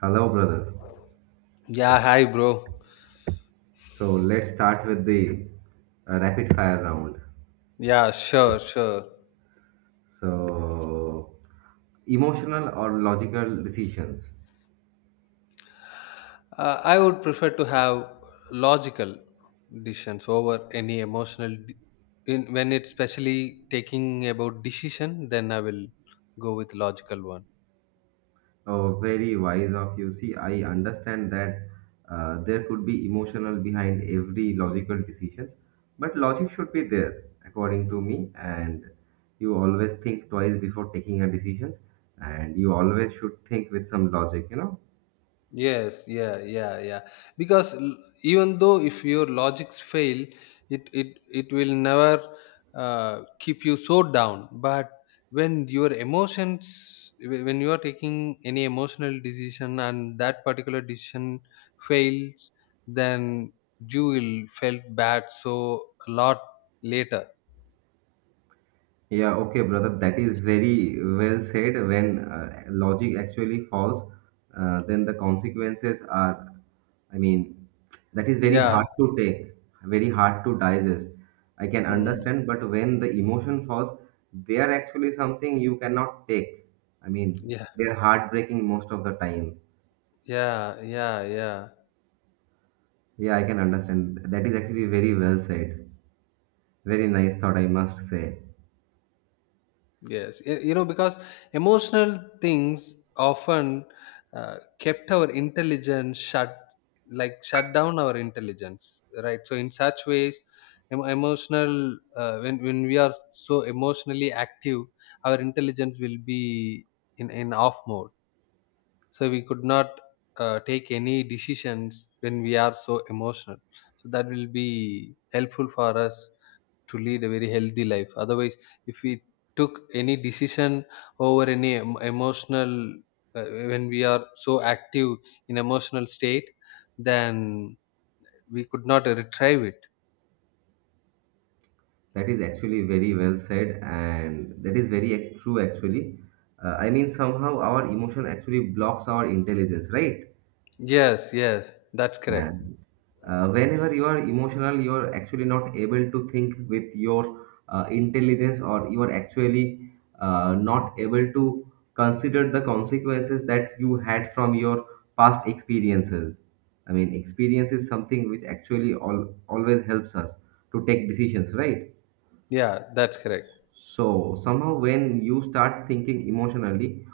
Hello, brother. Yeah, hi, bro. So let's start with the rapid fire round. Yeah, sure, sure. So, emotional or logical decisions? I would prefer to have logical decisions over any emotional. When it's especially taking about decision, then I will go with logical one. Oh, very wise of you. See, I understand that there could be emotional behind every logical decisions, but logic should be there, according to me. And you always think twice before taking a decisions, and you always should think with some logic. Yes, yeah, yeah, yeah. Because even though if your logics fail, it will never keep you so down. But when your when you are taking any emotional decision and that particular decision fails, then you will felt bad so a lot later. Yeah, okay, brother. That is very well said. When logic actually falls, then the consequences are, I mean, that is very Yeah. hard to take, very hard to digest. I can Hmm. understand, but when the emotion falls, they are actually something you cannot take. I mean, Yeah. they are heartbreaking most of the time. Yeah. Yeah. Yeah. Yeah, I can understand. That is actually very well said. Very nice thought, I must say. Yes, you know, because emotional things often kept our intelligence shut, like shut down our intelligence, right? So in such ways, emotional when we are so emotionally active, our intelligence will be in off mode. So we could not take any decisions when we are so emotional. So that will be helpful for us to lead a very healthy life, otherwise if we took any decision over any emotional uh, when we are so active in emotional state, then we could not retrieve it. That is actually very well said, and that is very true actually. I mean, somehow our emotion actually blocks our intelligence, right? Yes, yes, that's correct. And whenever you are emotional, you are actually not able to think with your intelligence, or you are actually not able to consider the consequences that you had from your past experiences. I mean, experience is something which actually always helps us to take decisions, right? Yeah, that's correct. So somehow when you start thinking emotionally,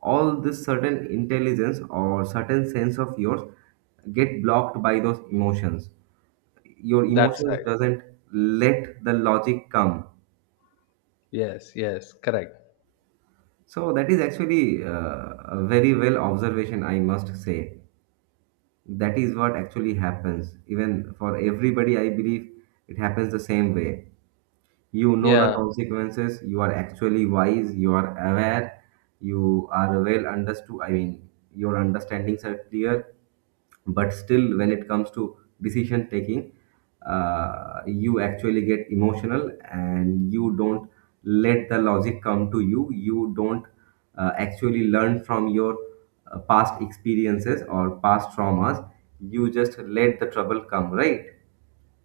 all this certain intelligence or certain sense of yours get blocked by those emotions. Your That's emotions right. doesn't let the logic come. Yes, yes, correct. So that is actually a very well observation, I must say. That is what actually happens. Even for everybody, I believe it happens the same way. You know, the Yeah. consequences, you are actually wise, you are aware, you are well understood. I mean, your understandings are clear, but still when it comes to decision taking, you actually get emotional and you don't let the logic come to you. You don't actually learn from your past experiences or past traumas. You just let the trouble come, right?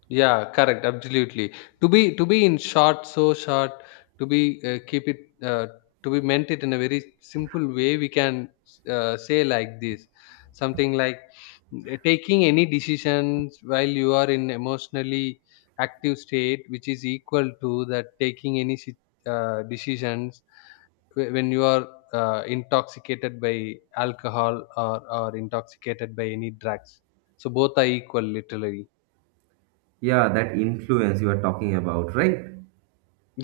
Yeah, correct. Absolutely. To be in short, so short. To be keep it to be meant it in a very simple way. We can say like this, something like taking any decisions while you are in emotionally active state, which is equal to that taking any decisions when you are intoxicated by alcohol or intoxicated by any drugs. So both are equal, literally. Yeah, that influence you are talking about, right?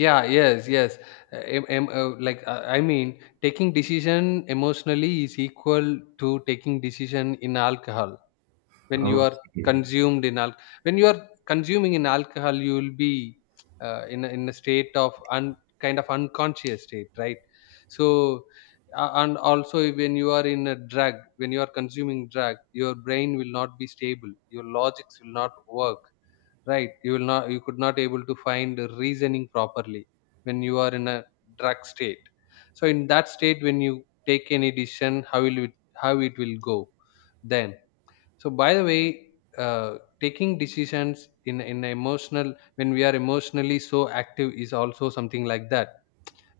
Yeah, yes, yes. I mean, taking decision emotionally is equal to taking decision in alcohol when you are Okay. consumed in al- when you are consuming in alcohol, you will be in a state of kind of unconscious state, right? So and also when you are in a drug, when you are consuming drug, your brain will not be stable, your logics will not work, right? You will not, you could not able to find reasoning properly when you are in a drug state. So in that state when you take any decision, how will it, how it will go then? So by the way, taking decisions in emotional when we are emotionally so active is also something like that.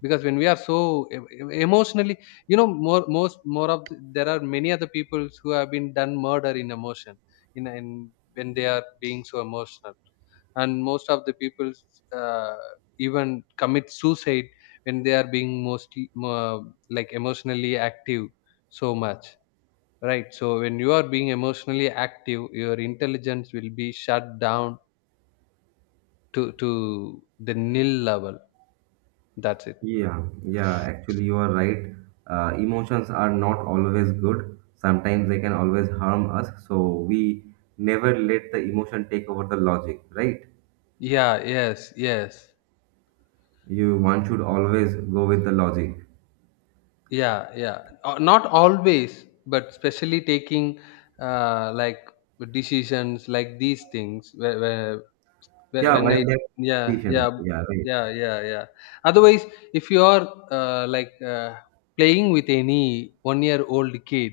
Because when we are so emotionally, you know, more most more of the, there are many other people who have been done murder in emotion in when they are being so emotional. And most of the people uh, even commit suicide when they are being mostly like emotionally active so much, right? So when you are being emotionally active, your intelligence will be shut down to the nil level. That's it. Yeah, yeah, actually, you are right. Emotions are not always good. Sometimes they can always harm us. So we never let the emotion take over the logic, right? Yeah, yes, yes. You one should always go with the logic. Yeah, yeah. Not always, but especially taking like decisions like these things, where- Yeah, when why I that yeah decision? yeah, Yeah, right, yeah, yeah, yeah. Otherwise, if you are uh, like uh, playing with any 1-year-old old kid,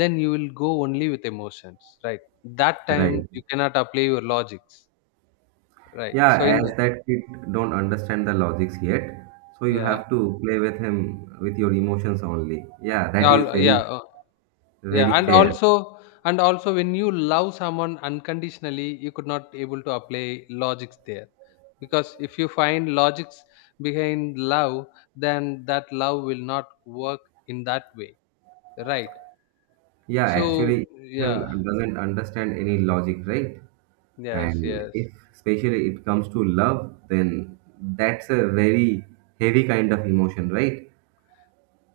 then you will go only with emotions, right? That time right. you cannot apply your logics, right? Yeah, So in the, as that kid don't understand the logics yet, so you yeah, have to play with him with your emotions only. Yeah, that is yeah, yeah very, uh, yeah, very and fair. also, and also when you love someone unconditionally, you could not able to apply logics there. Because if you find logics behind love, then that love will not work in that way. Right. Yeah, So actually, yeah, emotion doesn't understand any logic, right? yes, And yes. if especially it comes to love, then that's a very heavy kind of emotion, right?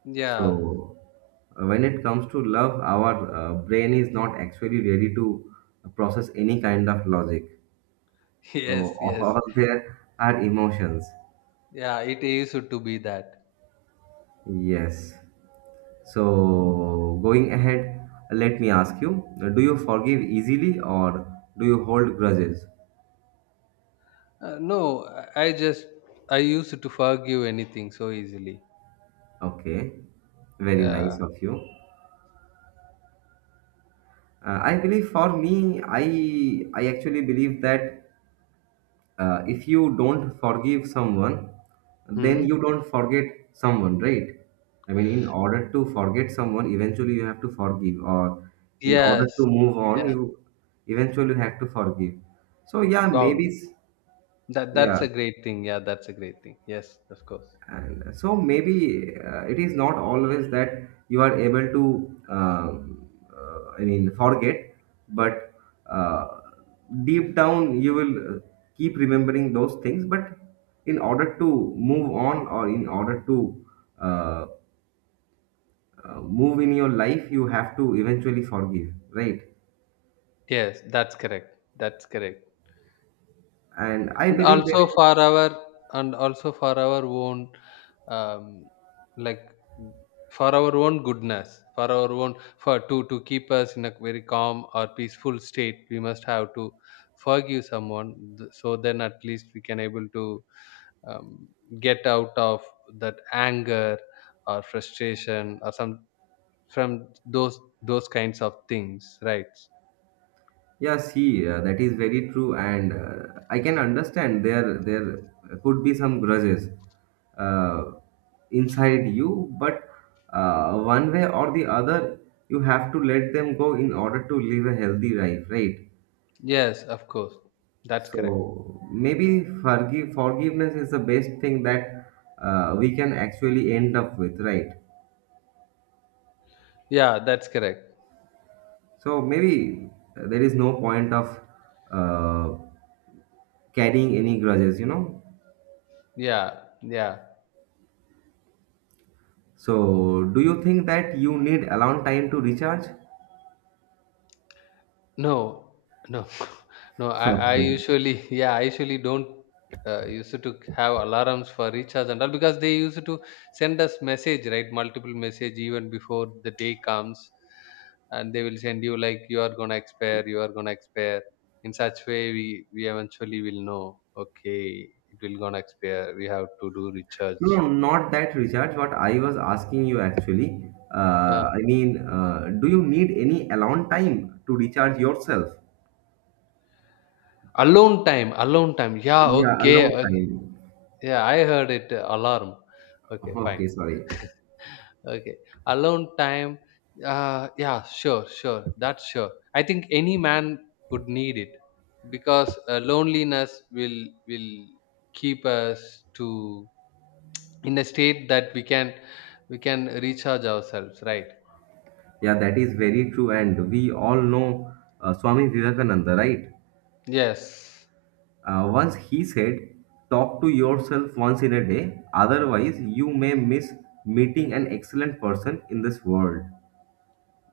Yeah. So when it comes to love, our brain is not actually ready to process any kind of logic. So Yes, of yes. all there are emotions. Yeah, it used to be that. Yes. So going ahead, let me ask you, do you forgive easily or do you hold grudges? No, I just I used to forgive anything so easily. Okay, very Yeah. nice of you. I believe for me, I actually believe that if you don't forgive someone, then Hmm. you don't forget someone, right? I mean, in order to forget someone, eventually you have to forgive, or in order to Yes. move on, Yeah. you eventually have to forgive. So yeah, maybe Wow. That's yeah. a great thing. Yeah, that's a great thing. Yes, of course. And so maybe it is not always that you are able to, I mean, forget, but uh, deep down you will keep remembering those things. But in order to move on or in order to uh, move in your life, you have to eventually forgive, right? Yes, that's correct. That's correct. And I And believe also there is. for our and also for our own, um, like, for our own goodness, for our own, for to keep us in a very calm or peaceful state, we must have to forgive someone so then at least we can able to, um, get out of that anger or frustration or some, from those kinds of things, right? Yeah, see, that is very true, and I can understand there could be some grudges uh, inside you, but one way or the other, you have to let them go in order to live a healthy life, right? Yes, of course, that's correct. So maybe forgiveness is the best thing that we can actually end up with, right? Yeah, that's correct. So maybe there is no point of uh, carrying any grudges. Yeah, yeah. So, do you think that you need alone time to recharge? No, no, no. I Okay. usually, yeah, I usually don't used to have alarms for recharge and all, because they used to send us message, right? Multiple message, even before the day comes, and they will send you like you are gonna expire, you are gonna expire. In such way, we eventually will know. Okay, it will gonna expire. We have to do recharge. No, not that recharge. What I was asking you actually, Yeah, I mean, do you need any alone time to recharge yourself? alone time, alone time. Yeah, Yeah, okay, alone okay. time. Yeah, I heard it alarm. Okay, fine. Okay, sorry. Okay. Alone time. Yeah, sure, sure. That's sure. I think any man would need it because loneliness will keep us to in a state that we can recharge ourselves, right? Yeah, that is very true. And we all know Swami Vivekananda, right? Yes. Once he said, talk to yourself once in a day, otherwise, you may miss meeting an excellent person in this world.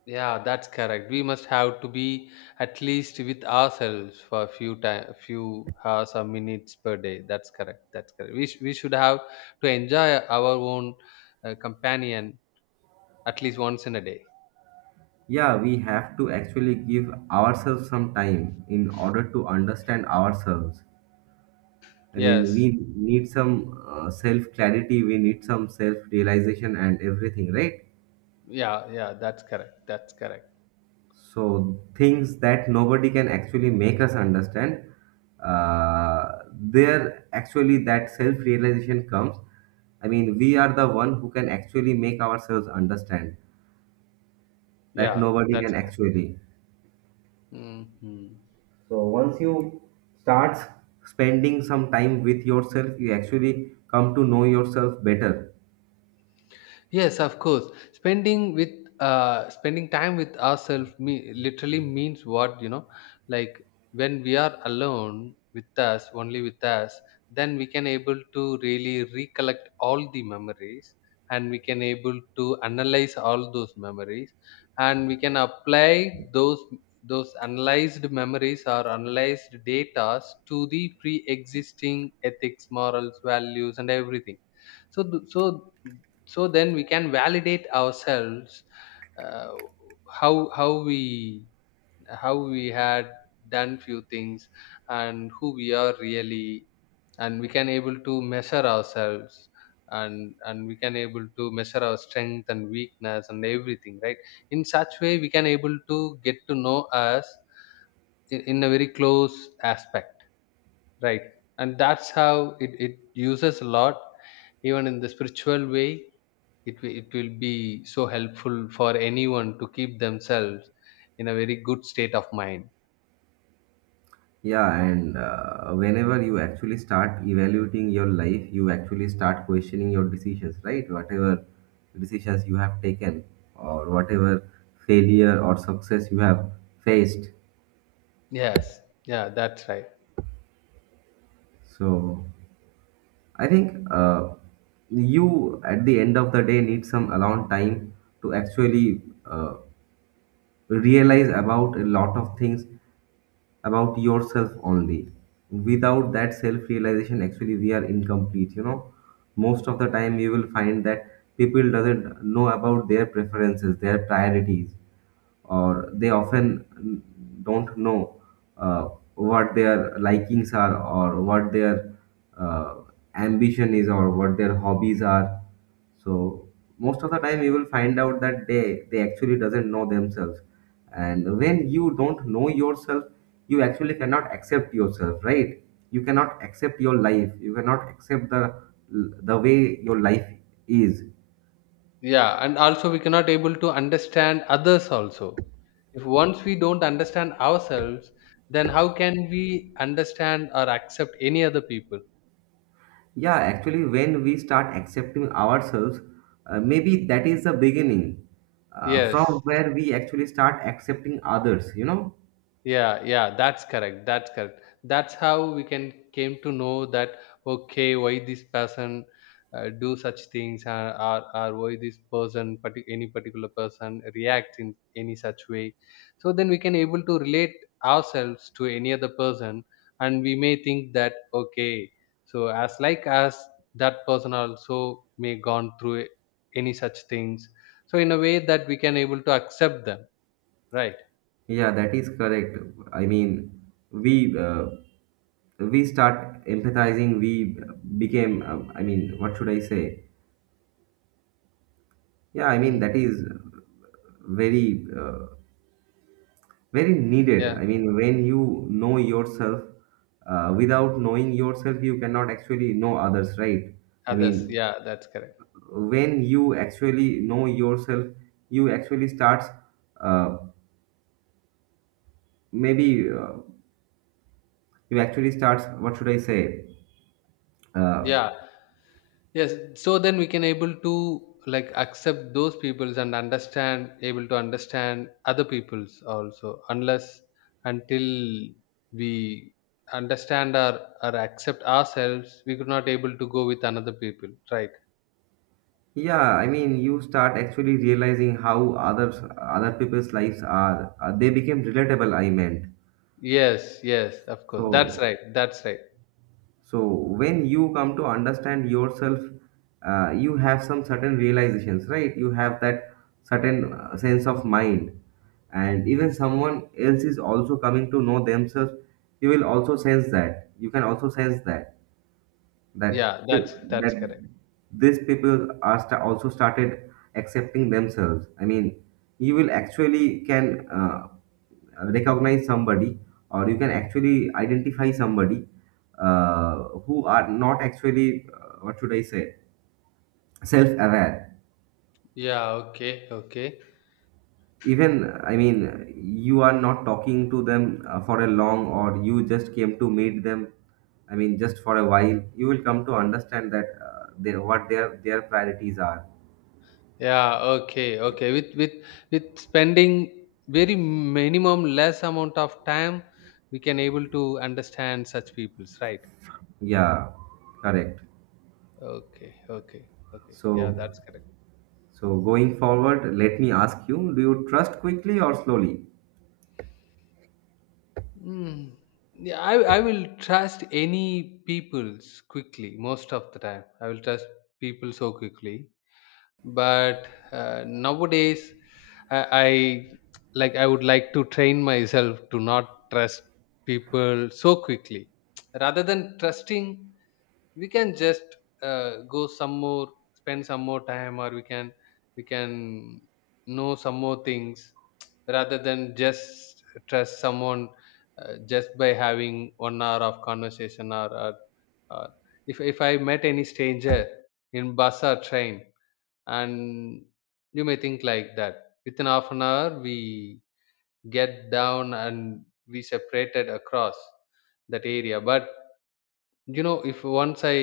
Yeah, that's correct. We must have to be at least with ourselves for a few time, a few hours or minutes per day. That's correct. That's correct. We should have to enjoy our own companion at least once in a day. Yeah, we have to actually give ourselves some time in order to understand ourselves. I mean, Yes. we need some self clarity, we need some self realization, and everything, right? Yeah, yeah, that's correct. That's correct. So, things that nobody can actually make us understand, uh, there actually that self realization comes. I mean, we are the one who can actually make ourselves understand that Yeah, nobody that's can correct. actually. Hmm. So once you start spending some time with yourself, you actually come to know yourself better. Yes, of course. Spending with spending time with ourselves literally means what, you know. Like when we are alone with us, only with us, then we can able to really recollect all the memories, and we can able to analyze all those memories, and we can apply those analyzed memories or analyzed data to the pre-existing ethics, morals, values, and everything, so th- so so then we can validate ourselves, uh, how how we how we had done few things, and who we are really, and we can able to measure ourselves, and we can able to measure our strength and weakness and everything, right? In such way we can able to get to know us in a very close aspect, right. And that's how it, it uses a lot, even in the spiritual way. It, it will be so helpful for anyone to keep themselves in a very good state of mind. Yeah, and whenever you actually start evaluating your life, you actually start questioning your decisions, right? Whatever decisions you have taken, or whatever failure or success you have faced. Yes. Yeah, that's right. So I think you, at the end of the day, need some alone time to actually realize about a lot of things about yourself only. Without that self realization, actually, we are incomplete. You know, most of the time you will find that people doesn't know about their preferences, their priorities, or they often don't know uh, what their likings are or what their uh, ambition is or what their hobbies are. So most of the time you will find out that they actually doesn't know themselves, and when you don't know yourself, you actually cannot accept yourself, right? You cannot accept your life, you cannot accept the way your life is. Yeah, and also we cannot able to understand others also. If once we don't understand ourselves, then how can we understand or accept any other people? Yeah, actually, when we start accepting ourselves, maybe that is the beginning from Yes. where we actually start accepting others, you know? Yeah, yeah, that's correct, that's correct. That's how we can came to know that, okay, why this person do such things, or why this person any particular person reacts in any such way. So then we can able to relate ourselves to any other person, and we may think that, okay, so as like as that person also may gone through any such things. So in a way that we can able to accept them, right. Yeah, that is correct. I mean, we uh, we start empathizing. We became, I mean, what should I say? Yeah, I mean Hmm. that is very uh, very needed. I mean, when you know yourself, without knowing yourself, you cannot actually know others, right? I Others, mean, yeah, that's correct. when you actually know yourself, you actually starts uh, maybe you actually starts, what should I say, uh, Yeah, yes. So then we can able to like accept those peoples and understand, able to understand other peoples also, unless until we understand or accept ourselves, we could not able to go with another people, right. yeah, I mean, you start actually realizing how other people's lives are, they became relatable, I meant. Yes, yes, of course, that's So, right, that's right. so when you come to understand yourself, you have some certain realizations, right? You have that certain sense of mind, and even someone else is also coming to know themselves, you will also sense that, you can also sense that that Yeah, pe- that's that correct. these people are also started accepting themselves, I mean, you will actually can recognize somebody, or you can actually identify somebody, uh, who are not actually, what should I say, self-aware. Yeah, okay, okay. Even, I mean, you are not talking to them for a long, or you just came to meet them, I mean, just for a while you will come to understand that, they, what their priorities are. Yeah, okay, okay. With spending very minimum less amount of time, we can able to understand such people's, right. Yeah, correct. Okay, okay, okay. Yeah, So, that's correct. Going forward, let me ask you, do you trust quickly or slowly? Mm. Yeah, I will trust any people's quickly most of the time. I will trust people so quickly, but nowadays I like, I would like to train myself to not trust people so quickly. Rather than trusting, we can just go some more, spend some more time, or we can know some more things rather than just trust someone just by having 1 hour of conversation, or if I met any stranger in bus or train, and you may think like that within half an hour we get down and we separated across that area. But you know, if once I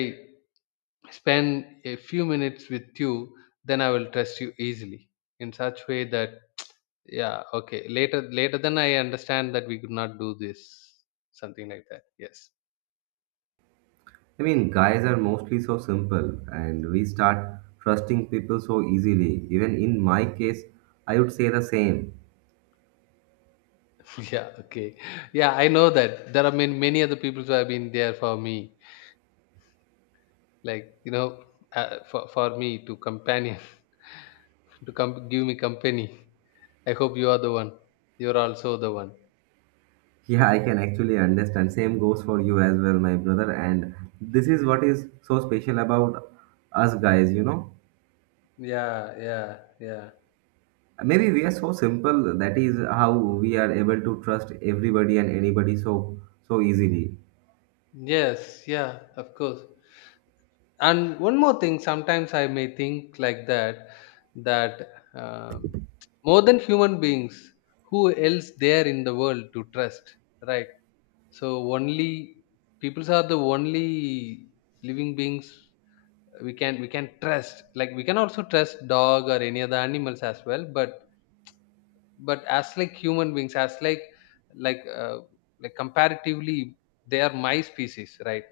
spend a few minutes with you, then I will trust you easily. In such way that yeah, okay, later, later then I understand that we could not do this, something like that. Yes. I mean, guys are mostly so simple and we start trusting people so easily. Even in my case, I would say the same. Yeah, okay. Yeah, I know that there are many other people who have been there for me, like, you know, for me to companion to come give me company. I hope you are the one, you're also the one. Yeah, I can actually understand. Same goes for you as well, my brother. And this is what is so special about us guys. Yeah, yeah, yeah. Maybe we are so simple, that is how we are able to trust everybody and anybody so easily. Yes. Yeah, of course. And one more thing, sometimes I may think like that, that, um, more than human beings, who else there in the world to trust, right? So only peoples are the only living beings we can trust. Like we can also trust dog or any other animals as well, but as like human beings, as like, like uh, like comparatively, they are my species, right?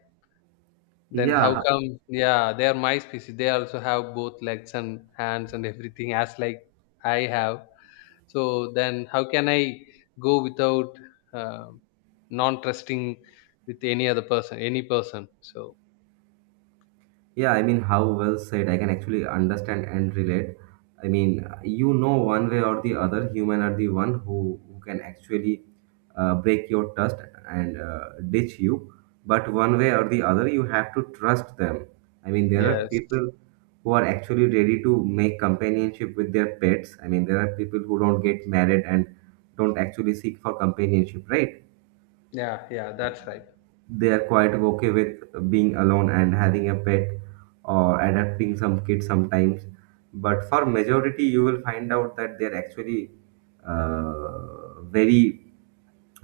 Then how Yeah, come, yeah, they are my species, they also have both legs and hands and everything as like I have. So then how can I go without uh, non trusting with any other person, any person? So yeah, I mean, how well said. I can actually understand and relate. I mean, you know, one way or the other, human are the one who can actually break your trust and ditch you. But one way or the other, you have to trust them. I mean, there are yes. people who are actually ready to make companionship with their pets. I mean, there are people who don't get married and don't actually seek for companionship, right? Yeah, that's right. They are quite okay with being alone and having a pet, or adopting some kids sometimes, but for majority you will find out that they're actually very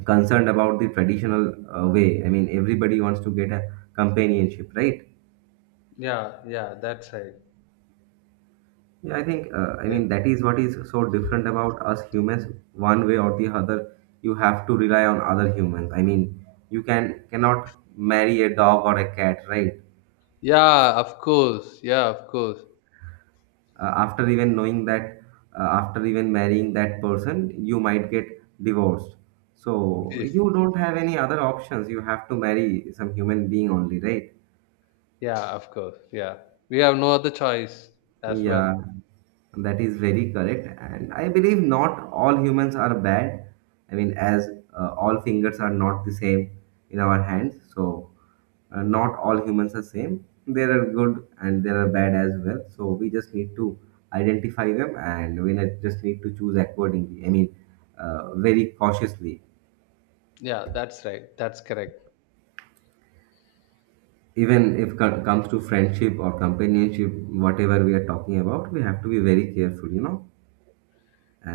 concerned about the traditional way. I mean, everybody wants to get a companionship, right? Yeah, that's right. Yeah, I think I Yeah. mean that is what is so different about us humans. One way or the other, you have to rely on other humans. I mean, you cannot marry a dog or a cat, right? Yeah, of course. Yeah, of course. After even knowing that, after even marrying that person you might get divorced, so Yes. you don't have any other options, you have to marry some human being only, right? Yeah, of course. Yeah. We have no other choice as well. Yeah, that is very correct. And I believe not all humans are bad. I mean, as all fingers are not the same in our hands. So, not all humans are same. There are good and there are bad as well. So, we just need to identify them and just need to choose accordingly. I mean, very cautiously. Yeah, that's right. That's correct. Even if it comes to friendship or companionship, whatever we are talking about, we have to be very careful, you know.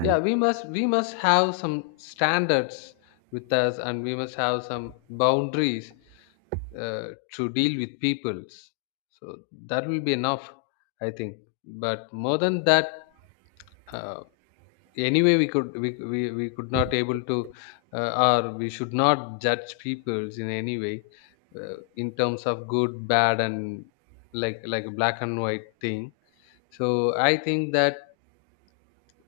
Yeah, we must have some standards with us, and we must have some boundaries uh, to deal with peoples. So that will be enough, I think. But more than that, uh, anyway we could not able to, uh, or we should not judge peoples in any way, in terms of good bad and like a black and white thing. So I think that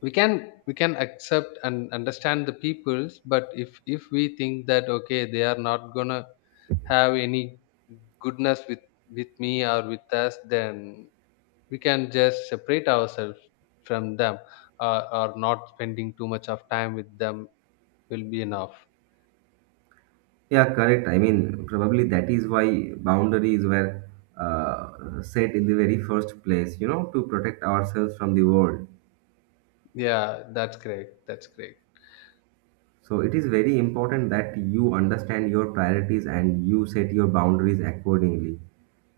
we can accept and understand the peoples, but if we think that okay, they are not gonna have any goodness with me or with us, then we can just separate ourselves from them, or not spending too much of time with them will be enough. Yeah, correct. I mean, probably that is why boundaries were set in the very first place, you know, to protect ourselves from the world. Yeah, that's great, that's great. So it is very important that you understand your priorities and you set your boundaries accordingly.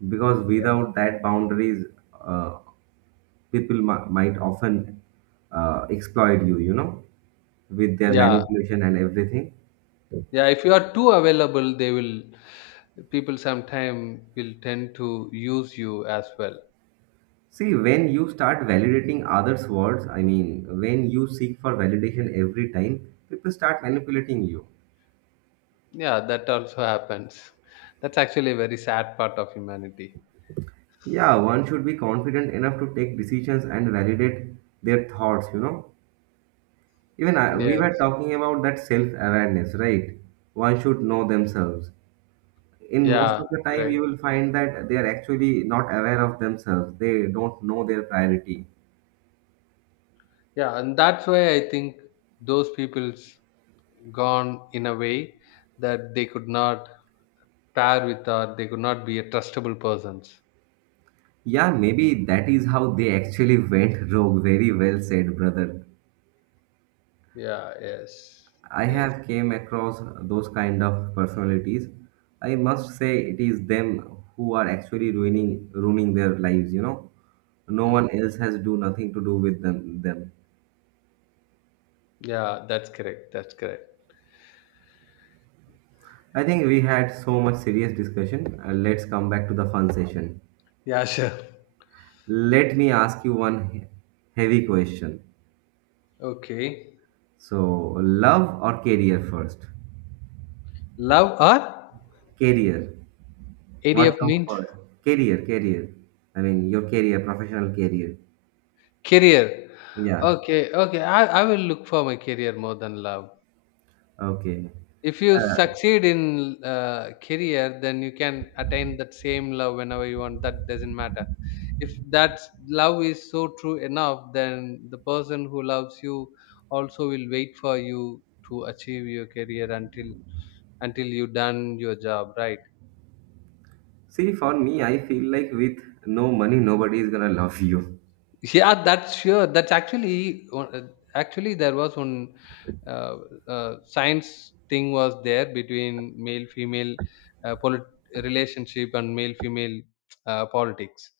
Because without that boundaries, uh, might often exploit you, you know, with their Yeah. manipulation and everything. Yeah, if you are too available, they will, people sometime will tend to use you as well. See, when you start validating others' words, I mean, when you seek for validation every time, people start manipulating you. Yeah, that also happens. That's actually a very sad part of humanity. Yeah, one should be confident enough to take decisions and validate their thoughts, you know. Even I, we were Yes. talking about that self awareness, right? One should know themselves. In most Yeah, of the time, you correct. will find that they are actually not aware of themselves, they don't know their priority. Yeah, and that's why I think those people's gone in a way that they could not pair with, or they could not be a trustable persons. Yeah, maybe that is how they actually went rogue. Very well said, brother. Yeah, yes. I Yes. have came across those kind of personalities. I must say it is them who are actually ruining their lives, you know. No one Mm. else has do nothing to do with them. Yeah, that's correct, that's correct. I think we had so much serious discussion. Let's come back to the fun session. Yeah, sure. Let me ask you one heavy question. Okay. So, love or career first? Love or, Career. adf What comes means, first? Career, career. I mean, your career, professional career. career? Yeah. Okay, okay. I will look for my career more than love. Okay. If you succeed in career, then you can attain that same love whenever you want. That doesn't matter. If that love is so true enough, then the person who loves you also will wait for you to achieve your career until you done your job, right? See, for me, I feel like with no money, nobody is gonna love you. Yeah, that's sure. That's actually actually there was one, uh, science thing was there between male female, uh, polit- relationship and male female, politics.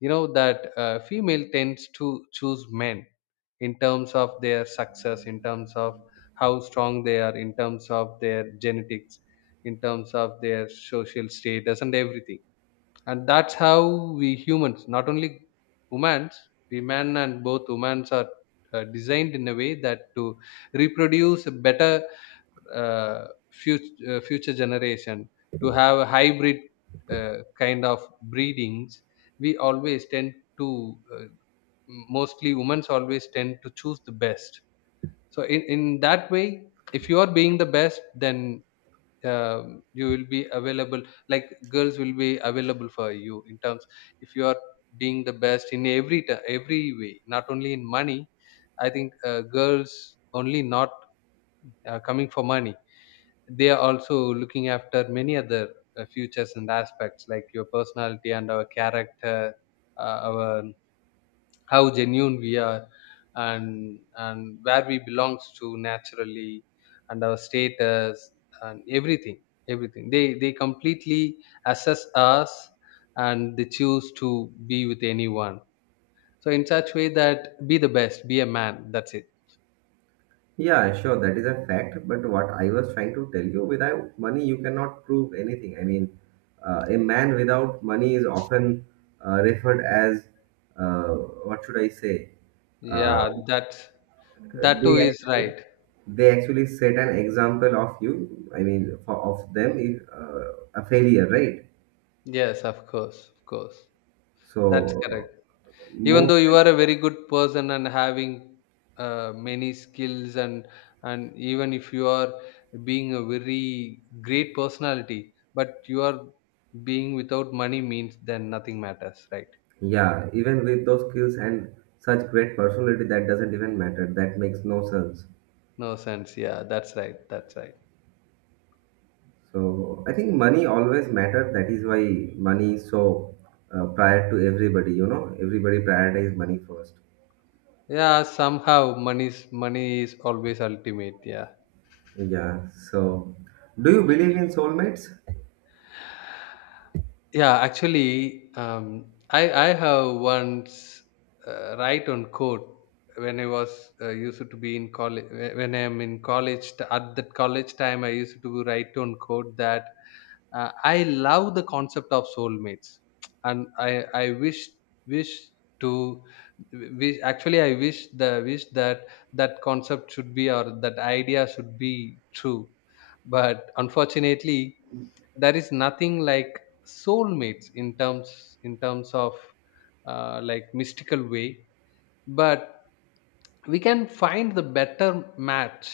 You know that female tends to choose men in terms of their success, in terms of how strong they are, in terms of their genetics, in terms of their social status and everything. And that's how we humans, not only humans, we men and both humans are, designed in a way that to reproduce a better, future, future generation, to have a hybrid, kind of breedings. We always tend to mostly humans always tend to choose the best. So in that way, if you are being the best, then you will be available, like girls will be available for you in terms, if you are being the best in every every way, not only in money. I think girls only not, coming for money. They are also looking after many other, futures and aspects like your personality and our character, our, how genuine we are, and where we belongs to naturally, and our status and everything. Everything they completely assess us, and they choose to be with anyone. So in such way, that be the best, be a man, that's it. Yeah, sure, that is a fact. But what I was trying to tell you, without money, you cannot prove anything. I mean, a man without money is often referred as uh, what should I say? Uh, Yeah, that, that too they is actually right. they actually set an example of you. I mean, for of them, if, a failure, right? Yes, of course, of course. That's So correct. Even most. though you are a very good person and having, many skills and even if you are being a very great personality, but you are being without money means, then nothing matters, right? Yeah, even with those skills and such great personality, that doesn't even matter. That makes no sense. No sense, yeah, that's right, that's right. So I think money always matters. That is why money is so prior to everybody. You know, everybody prioritize money first. Yeah, somehow money is always ultimate. Yeah. Yeah. So, do you believe in soulmates? Yeah, actually, I have once, write on code when I was, used to be in college. When I am in college, at that college time, I used to write on code that, I love the concept of soulmates. And I wish wish to wish actually I wish the wish that that concept should be, or that idea should be true. But unfortunately, there is nothing like soulmates in terms of, like mystical way. But we can find the better match,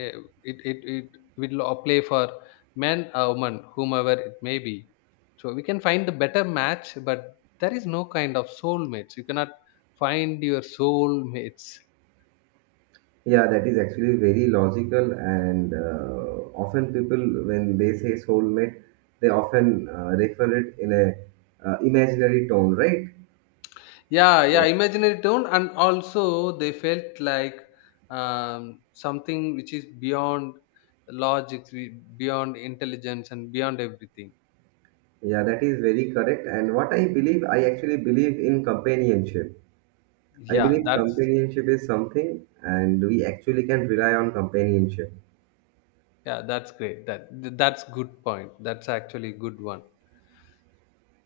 eh, it will apply for man or woman, whomever it may be. So we can find the better match, but there is no kind of soulmates, you cannot find your soulmates. Yeah, that is actually very logical, and often people, when they say soulmate, they often refer it in a imaginary tone, right? Yeah, yeah, imaginary tone, and also they felt like, something which is beyond logic, beyond intelligence and beyond everything. Yeah, that is very correct. And what I believe, I actually believe in companionship. I Yeah, believe that's, companionship is something, and we actually can rely on companionship. yeah, that's great, that that's good point, that's actually good one.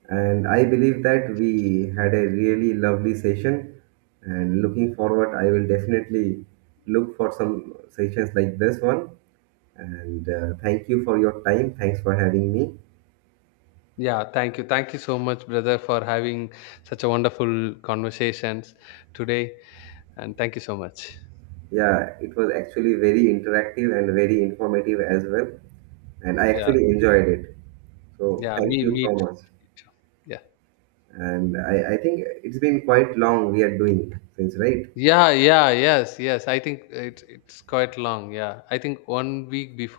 And I believe that we had a really lovely session. And looking forward, I will definitely look for some sessions like this one. And thank you for your time. Thanks for having me. Yeah, thank you. Thank you so much, brother, for having such a wonderful conversations today. And thank you so much. Yeah, it was actually very interactive and very informative as well. And I Yeah, actually enjoyed it. So yeah, thank you me so much. too. Me too. Yeah, And I think it's been quite long we are doing since, right? yeah, yeah, yes, yes. I think it's quite long. Yeah, I think one week before.